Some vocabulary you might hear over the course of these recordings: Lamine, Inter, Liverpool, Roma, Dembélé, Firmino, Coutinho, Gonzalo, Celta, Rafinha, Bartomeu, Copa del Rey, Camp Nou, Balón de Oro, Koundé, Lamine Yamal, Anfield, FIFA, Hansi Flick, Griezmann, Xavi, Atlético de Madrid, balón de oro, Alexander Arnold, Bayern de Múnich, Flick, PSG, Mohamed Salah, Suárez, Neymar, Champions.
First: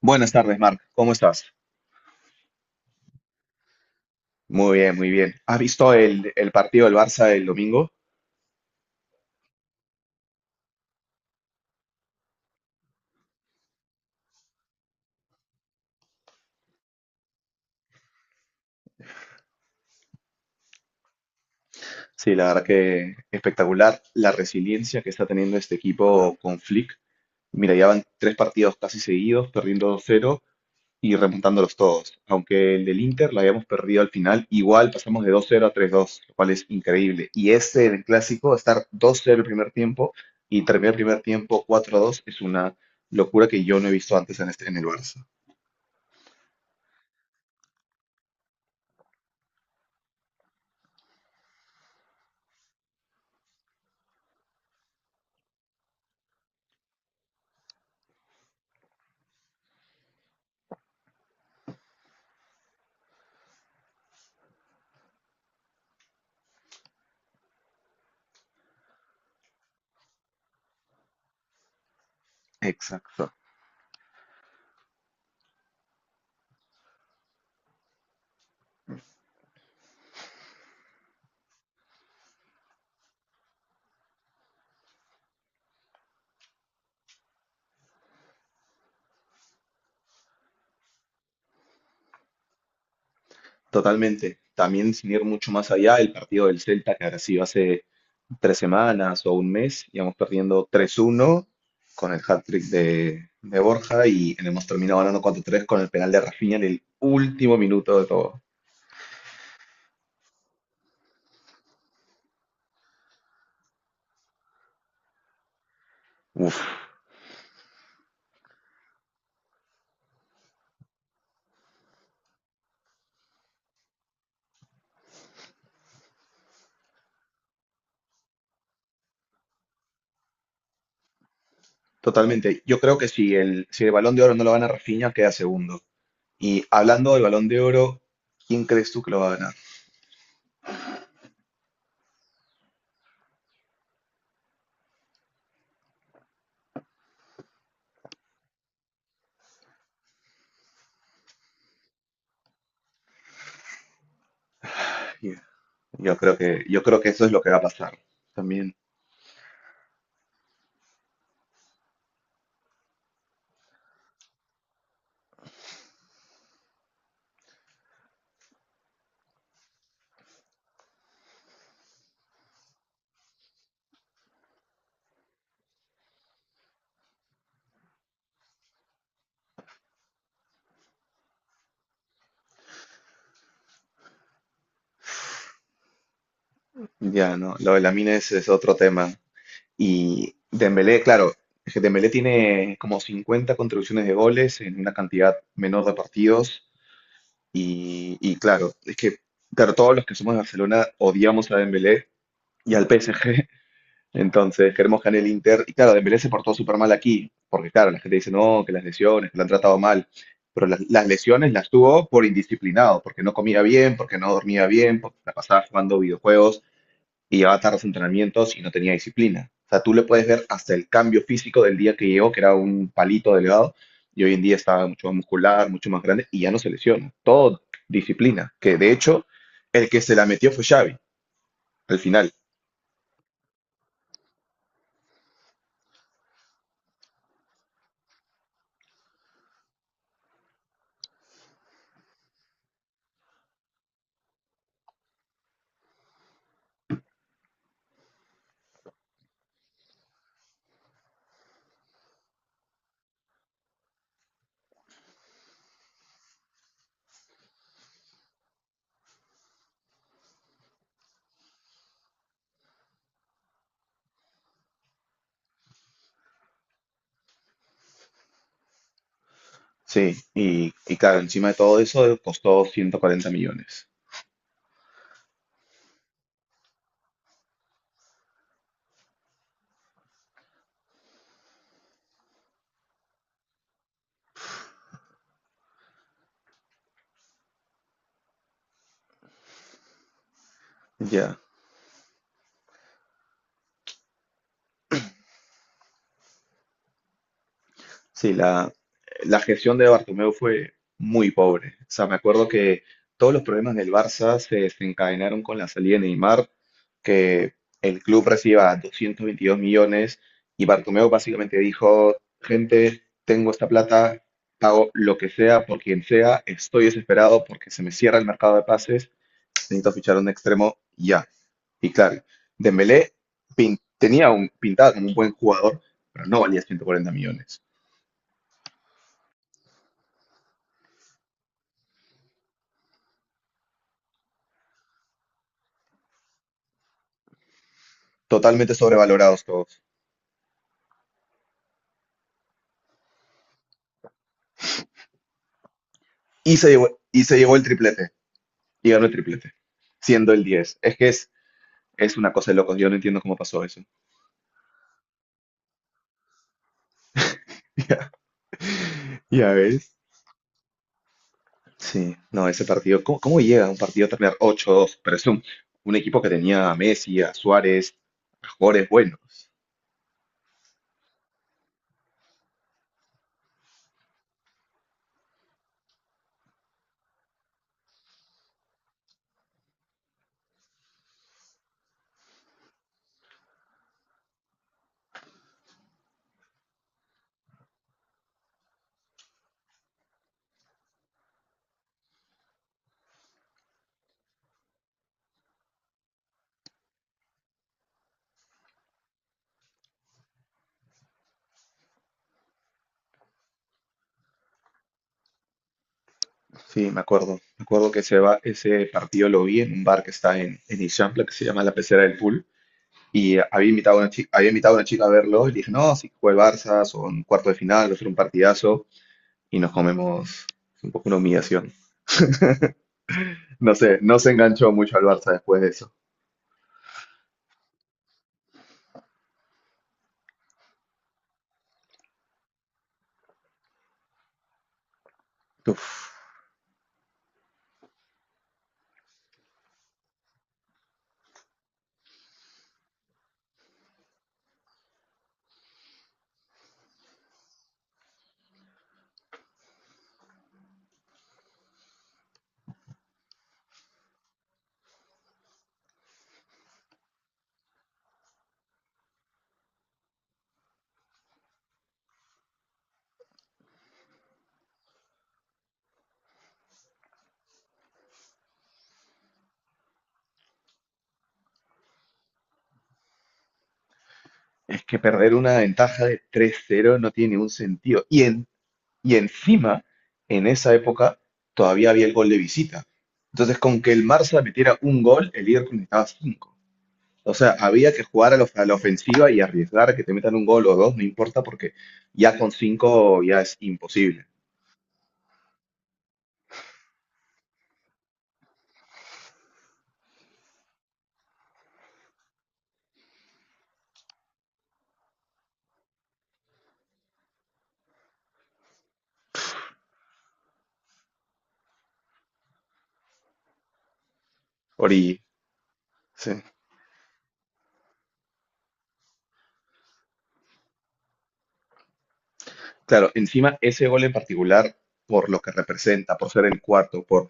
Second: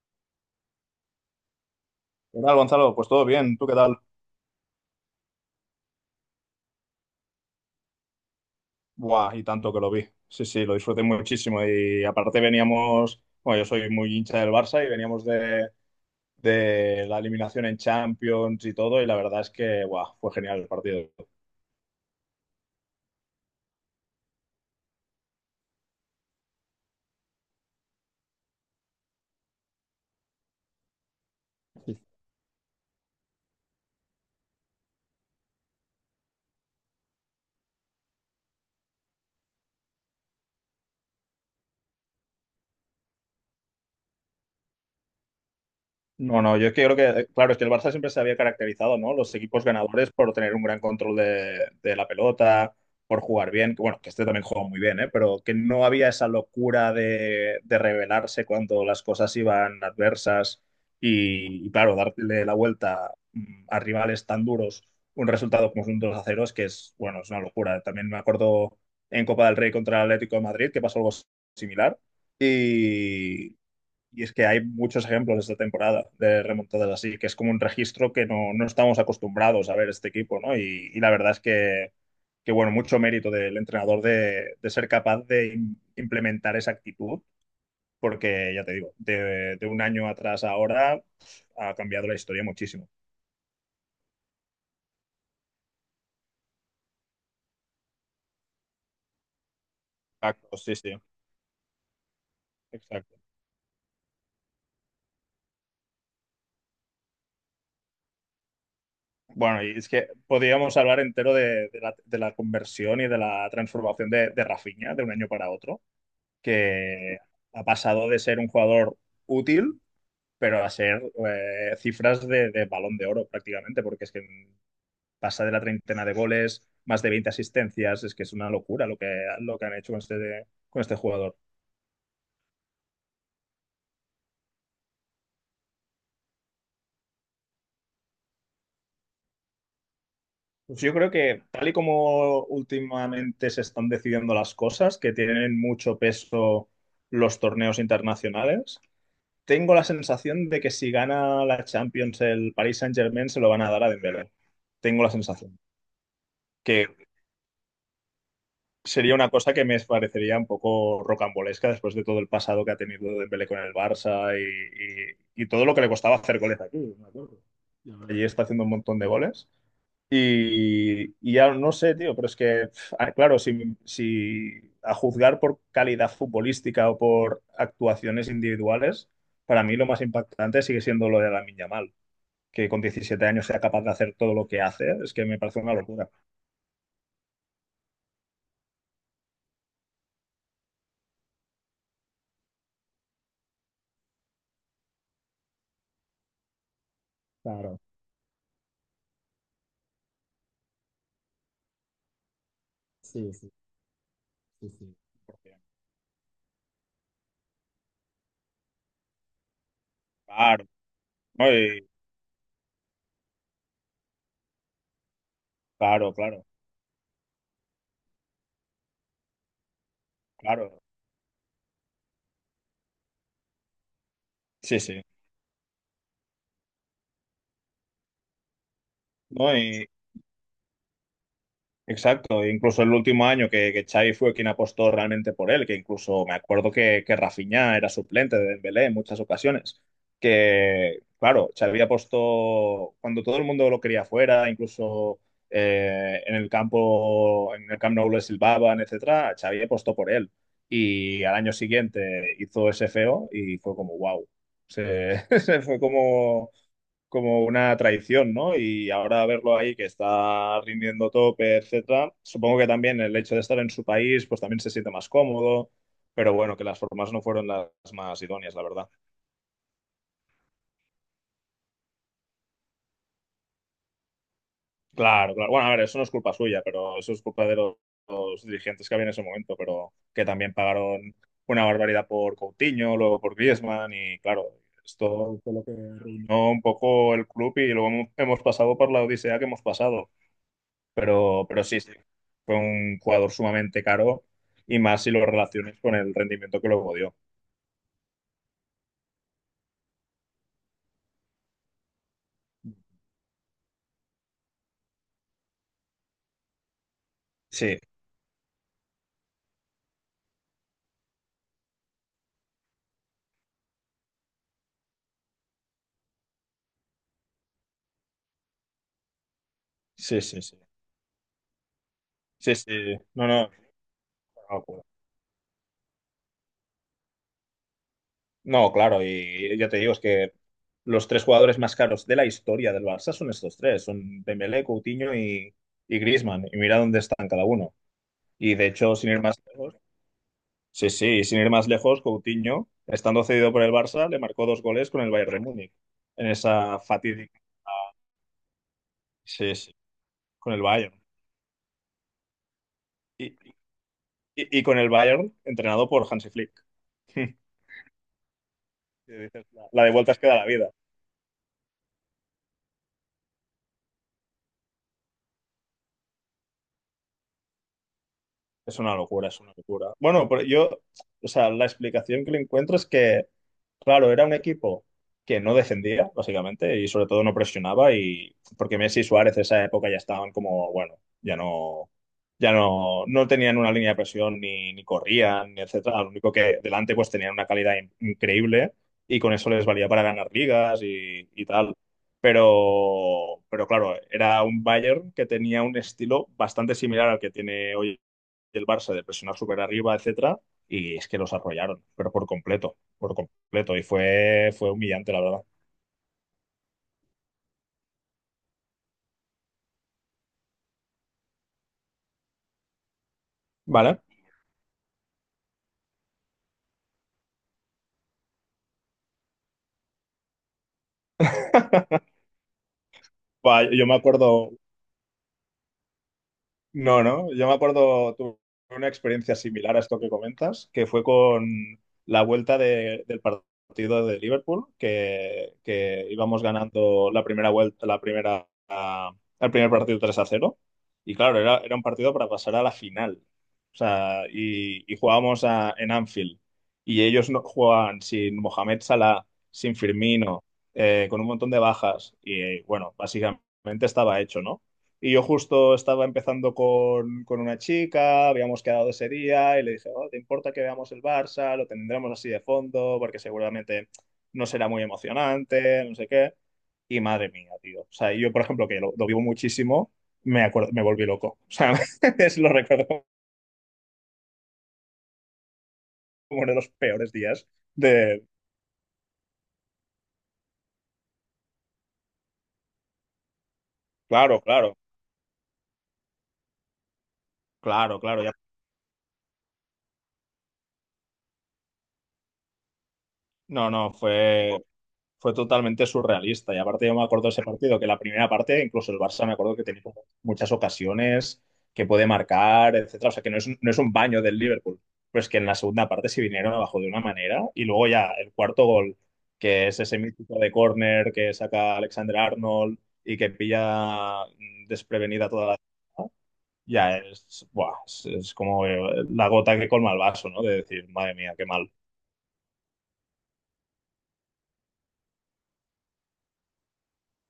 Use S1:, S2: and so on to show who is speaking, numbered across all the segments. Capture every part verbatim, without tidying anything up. S1: Buenas tardes, Marc. ¿Cómo estás?
S2: ¿Qué tal, Gonzalo? Pues todo bien, ¿tú qué tal?
S1: Muy bien, muy bien. ¿Has visto el, el partido del Barça el domingo?
S2: Buah, y tanto que lo vi. Sí, sí, lo disfruté muchísimo. Y aparte veníamos, bueno, yo soy muy hincha del Barça y veníamos de, de la eliminación en Champions y todo, y la verdad es que, buah, fue genial el partido.
S1: Sí, la verdad que espectacular la resiliencia que está teniendo este equipo con Flick. Mira, ya van tres partidos casi seguidos, perdiendo dos cero y remontándolos todos. Aunque el del Inter la habíamos perdido al final, igual pasamos de dos cero a tres dos, lo cual es increíble. Y este del clásico, estar dos cero el primer tiempo y terminar el primer tiempo cuatro dos es una locura que yo no he visto antes en, este, en el Barça.
S2: No, no, yo es que creo que, eh, claro, es que el Barça siempre se había caracterizado, ¿no? Los equipos ganadores por tener un gran control de, de la pelota, por jugar bien, que bueno, que este también jugó muy bien, ¿eh? Pero que no había esa locura de, de rebelarse cuando las cosas iban adversas y, y, claro, darle la vuelta mm, a rivales tan duros, un resultado como un dos a cero, es que es, bueno, es una locura. También me acuerdo en Copa del Rey contra el Atlético de Madrid, que pasó algo similar.
S1: Exacto.
S2: Y, y es que hay muchos ejemplos esta temporada de remontadas así, que es como un registro que no, no estamos acostumbrados a ver este equipo, ¿no? Y, y la verdad es que, que, bueno, mucho mérito del entrenador de, de ser capaz de im- implementar esa actitud, porque ya te digo, de, de un año atrás a ahora pf, ha cambiado la historia muchísimo.
S1: Totalmente. También sin ir mucho más allá, el partido del Celta que ahora sí hace tres semanas o un mes, íbamos
S2: Exacto,
S1: perdiendo
S2: sí, sí,
S1: tres uno con el hat-trick
S2: exacto.
S1: de, de Borja y hemos terminado ganando cuatro tres con el penal de Rafinha en el último minuto de todo.
S2: Bueno, y es que podríamos hablar entero de, de la, de la conversión y de la transformación de, de Rafinha de un año para otro
S1: Uf,
S2: que ha pasado de ser un jugador útil, pero a ser eh, cifras de, de balón de oro prácticamente, porque es que pasa de la treintena de goles, más de veinte asistencias, es que es una locura lo que, lo que han hecho con este, con este jugador.
S1: totalmente. Yo creo que si el, si el Balón de Oro no lo gana Rafinha, queda segundo. Y hablando del Balón de Oro, ¿quién crees tú que lo va a ganar?
S2: Pues yo creo que tal y como últimamente se están decidiendo las cosas, que tienen mucho peso los torneos internacionales, tengo la sensación de que si gana la Champions el Paris Saint-Germain se lo van a dar a Dembélé. Tengo la
S1: Yeah.
S2: sensación
S1: Yo creo que, yo creo
S2: que
S1: que eso es lo que va a pasar. También,
S2: sería una cosa que me parecería un poco rocambolesca después de todo el pasado que ha tenido Dembélé con el Barça y, y- y todo lo que le costaba hacer goles aquí, me acuerdo. Ya ves. Allí está haciendo un montón de goles. Y, y ya no sé, tío, pero es que, pf, ah, claro, si, si a juzgar por calidad futbolística o por actuaciones individuales, para mí lo más impactante sigue siendo lo de Lamine Yamal, que con diecisiete años sea capaz de hacer todo lo que hace, es que me parece una locura.
S1: ya, ¿no? Lo de Lamine es, es otro tema. Y Dembélé, claro, es que Dembélé tiene como cincuenta contribuciones de goles en una cantidad menor de partidos.
S2: Claro,
S1: Y, y claro, es que claro, todos los que somos de Barcelona odiamos a Dembélé y al
S2: sí,
S1: P S G.
S2: sí, sí,
S1: Entonces
S2: sí.
S1: queremos que gane el Inter. Y claro, Dembélé se portó súper mal aquí. Porque claro, la gente dice, no, que las lesiones, que la han tratado mal. Pero
S2: Claro.
S1: las, las
S2: No,
S1: lesiones las
S2: y-
S1: tuvo por indisciplinado, porque no comía bien, porque no dormía bien, porque la pasaba jugando
S2: claro, claro,
S1: videojuegos y llevaba tardes de entrenamientos y no tenía disciplina. O sea, tú le puedes ver hasta
S2: claro.
S1: el cambio físico del día que llegó, que era un palito delgado, y hoy en día
S2: Sí,
S1: está
S2: sí.
S1: mucho más muscular, mucho más grande, y ya no se lesiona. Todo disciplina, que de hecho
S2: No,
S1: el
S2: y-
S1: que se la metió fue Xavi, al final.
S2: exacto. Incluso el último año que, que Xavi fue quien apostó realmente por él, que incluso me acuerdo que, que Rafinha era suplente de Dembélé en muchas ocasiones. Que, claro, Xavi apostó cuando todo el mundo lo quería fuera, incluso eh, en el campo, en el Camp Nou le silbaban, etcétera, Xavi apostó por él. Y al año siguiente hizo ese feo y fue como, wow. Se se fue como como una traición, ¿no? Y ahora verlo ahí que está rindiendo tope, etcétera, supongo que también el hecho de estar en su país, pues también se siente más cómodo, pero bueno, que las formas no fueron las más idóneas, la verdad.
S1: Sí, y, y claro, encima de todo eso costó 140 millones.
S2: Claro, claro. Bueno, a ver, eso no es culpa suya, pero eso es culpa de los, los dirigentes que había en ese momento, pero que también pagaron una barbaridad por Coutinho, luego por Griezmann y claro, esto fue lo que arruinó un poco el club y luego hemos hemos pasado por la odisea que hemos pasado.
S1: Ya.
S2: Pero, pero sí, sí, fue un jugador sumamente caro y más si lo relaciones con el rendimiento que luego dio.
S1: Sí, la, la gestión de Bartomeu fue muy pobre. O sea, me acuerdo que todos los problemas del Barça se desencadenaron con la salida de Neymar, que
S2: Sí,
S1: el club reciba 222 millones y Bartomeu básicamente dijo, gente, tengo esta plata, pago lo que sea por quien sea, estoy desesperado porque se me cierra el mercado de pases, necesito fichar
S2: sí,
S1: un
S2: sí, sí.
S1: extremo ya. Y claro,
S2: Sí, sí.
S1: Dembélé
S2: No, no, es
S1: pin- tenía un
S2: una locura.
S1: pintado como un buen jugador, pero no valía 140 millones.
S2: No, claro, y ya te digo, es que los tres jugadores más caros de la historia del Barça son estos tres, son Dembélé, Coutinho y, y Griezmann, y mira dónde están cada uno. Y de
S1: Totalmente
S2: hecho, sin ir más
S1: sobrevalorados
S2: lejos,
S1: todos.
S2: sí, sí, y sin ir más lejos, Coutinho, estando cedido por el Barça, le marcó dos goles con el Bayern de Múnich en
S1: Y se
S2: esa
S1: llevó, y se
S2: fatídica,
S1: llevó el triplete. Y ganó el triplete.
S2: sí, sí,
S1: Siendo el
S2: con el
S1: diez.
S2: Bayern.
S1: Es que es, es una cosa de locos. Yo no entiendo cómo
S2: Y,
S1: pasó eso.
S2: y- y con el Bayern entrenado por Hansi Flick.
S1: Ya,
S2: Que dices,
S1: ya
S2: La la de
S1: ves.
S2: vueltas queda la vida.
S1: Sí, no, ese partido. ¿Cómo, cómo llega un partido a terminar ocho dos? Pero es un, un equipo que tenía a Messi, a Suárez, a
S2: Es
S1: jugadores
S2: una
S1: buenos.
S2: locura, es una locura. Bueno, pero yo, o sea, la explicación que le encuentro es que, claro, era un equipo que no defendía, básicamente, y sobre todo no presionaba, y porque Messi y Suárez en esa época ya estaban como, bueno, ya no, ya no, no tenían una línea de presión, ni, ni corrían, ni etcétera. Lo único que delante pues tenían una calidad in- increíble y con eso les valía para ganar ligas y, y tal. Pero, pero claro, era un Bayern que tenía un estilo bastante similar al que tiene hoy del Barça de presionar súper arriba, etcétera, y es que los arrollaron, pero por completo, por completo, y fue, fue humillante, la verdad.
S1: Sí, me acuerdo. Me acuerdo que ese, va- ese partido lo vi en un bar que está en, en Ixampla, que se llama La Pecera del Pool. Y había invitado a
S2: ¿Vale?
S1: una chica, había invitado a una chica a verlo y le dije, no, si juega el Barça, son cuarto de final, va a ser un partidazo y nos comemos un poco una humillación.
S2: Va,
S1: No
S2: yo me
S1: sé, no se
S2: acuerdo.
S1: enganchó mucho al Barça después de eso.
S2: No, no, yo me acuerdo, tuve una experiencia similar a esto que comentas, que fue con la vuelta de- del partido de Liverpool, que, que
S1: Uf,
S2: íbamos ganando la primera vuelta, la primera, ah, el primer partido tres a cero. Y claro, era, era un partido para pasar a la final. O sea, y, y jugábamos a- en Anfield. Y ellos no, jugaban sin Mohamed Salah, sin Firmino, eh, con un montón de bajas. Y bueno, básicamente estaba hecho, ¿no? Y yo justo estaba empezando con, con una chica, habíamos quedado ese día y le dije: "Oh, ¿te importa que veamos el Barça? Lo tendremos así de fondo porque seguramente no será muy emocionante, no sé qué." Y madre mía, tío. O sea, yo, por ejemplo, que lo, lo vivo muchísimo, me acuerdo, me volví loco. O sea, es, lo recuerdo
S1: es que perder una ventaja de
S2: como uno
S1: tres
S2: de los
S1: cero no
S2: peores
S1: tiene
S2: días
S1: ningún sentido. Y,
S2: de...
S1: en, y encima, en esa época, todavía había el gol de visita. Entonces, con que el
S2: Claro,
S1: Barça
S2: claro,
S1: metiera un gol, el Liverpool necesitaba cinco. O sea, había
S2: claro,
S1: que
S2: claro. ya-
S1: jugar a la, a la ofensiva y arriesgar a que te metan un gol o dos, no importa, porque ya con cinco ya es
S2: No, no,
S1: imposible.
S2: fue, fue totalmente surrealista. Y aparte yo me acuerdo de ese partido, que la primera parte, incluso el Barça me acuerdo que tenía como muchas ocasiones que puede marcar, etcétera. O sea que no es, un- no es un baño del Liverpool. Pero es que en la segunda parte se vinieron abajo de una manera. Y luego ya el cuarto gol, que es ese mítico de córner que saca Alexander Arnold y que pilla mm,
S1: Ori,
S2: desprevenida toda la.
S1: sí,
S2: Ya es, buah, es, es como eh, la gota que colma el vaso, ¿no? De decir, madre mía, qué mal.
S1: claro, encima ese gol en particular, por lo que representa, por ser el cuarto, por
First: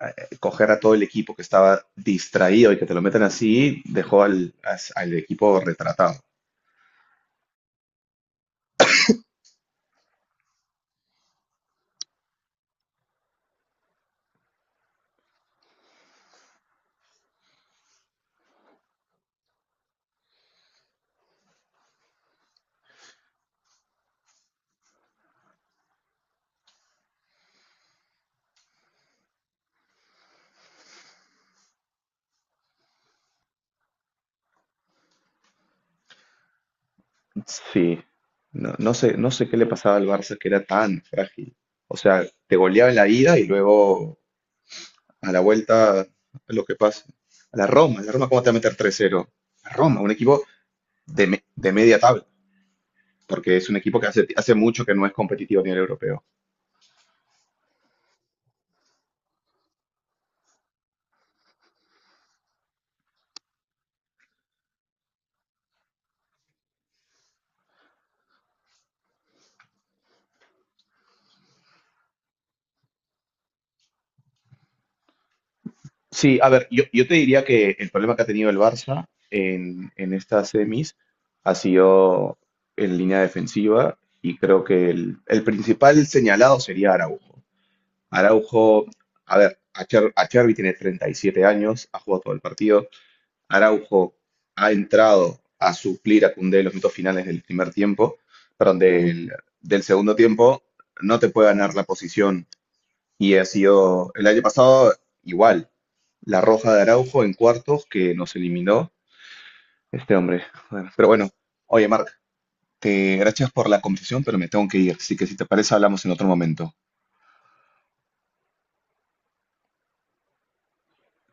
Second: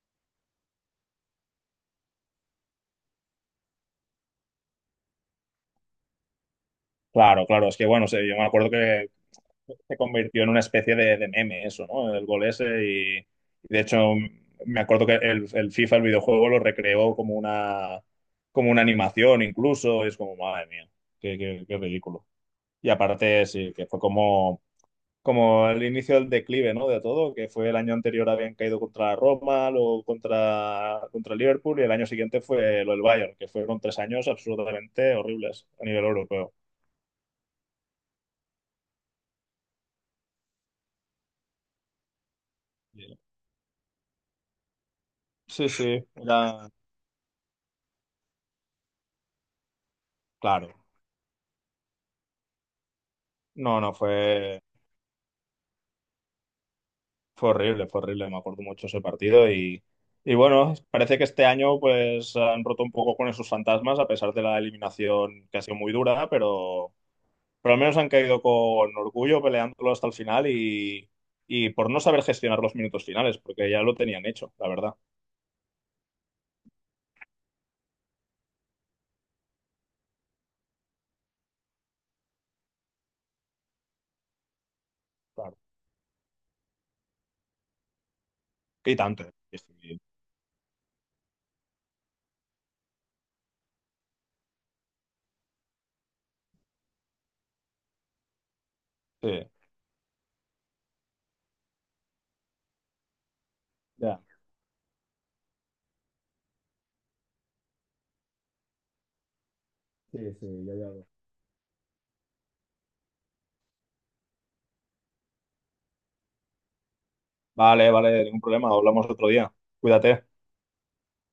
S1: eh, coger a todo el equipo que estaba distraído y que te lo metan así, dejó al, as- al equipo retratado.
S2: Claro, claro, es que bueno, o sea, yo me acuerdo que se convirtió en una especie de, de meme eso, ¿no? El gol ese y, y de hecho me acuerdo que el, el FIFA, el videojuego, lo recreó como una, como una animación incluso, y es como, madre mía, qué, qué- qué ridículo. Y aparte sí, que fue como, como el inicio del declive, ¿no? De todo, que fue el año anterior habían caído contra la Roma, luego contra, contra el Liverpool y el año siguiente fue lo del Bayern, que fueron tres años absolutamente horribles a nivel europeo.
S1: Sí, no, no sé, no sé qué le pasaba al Barça que era tan frágil. O sea, te goleaba en la ida y luego a la
S2: Sí, sí,
S1: vuelta, lo
S2: era
S1: que pasa. A la Roma, la Roma, ¿cómo te va a meter tres cero? La Roma, un equipo
S2: claro.
S1: de, me- de media tabla, porque es un
S2: No, no,
S1: equipo que hace, hace
S2: fue,
S1: mucho que no es competitivo a nivel europeo.
S2: fue horrible, fue horrible. Me acuerdo mucho ese partido y, y bueno, parece que este año pues han roto un poco con esos fantasmas a pesar de la eliminación que ha sido muy dura, pero, pero al menos han caído con orgullo peleándolo hasta el final y, y por no saber gestionar los minutos finales, porque ya lo tenían hecho, la verdad.
S1: Sí, a ver, yo, yo te diría que el problema que ha tenido el Barça en, en estas semis ha sido en línea defensiva y creo que el, el
S2: Claro.
S1: principal señalado sería Araujo. Araujo,
S2: Y tanto.
S1: a
S2: eh.
S1: ver,
S2: Sí,
S1: Acher- Acherbi tiene treinta y siete años, ha jugado todo el partido, Araujo ha entrado a suplir a Koundé en los minutos finales del primer tiempo, perdón, del,
S2: sí,
S1: del segundo tiempo, no te puede ganar la posición. Y ha sido
S2: ya.
S1: el año pasado igual, la roja de Araujo en cuartos que nos eliminó este
S2: Sí,
S1: hombre.
S2: sí, ya, ya.
S1: Bueno, pero bueno, oye, Marc, te gracias por la conversación, pero me tengo que ir. Así que si te parece, hablamos en otro momento.
S2: Vale, vale, ningún problema. Hablamos otro día. Cuídate.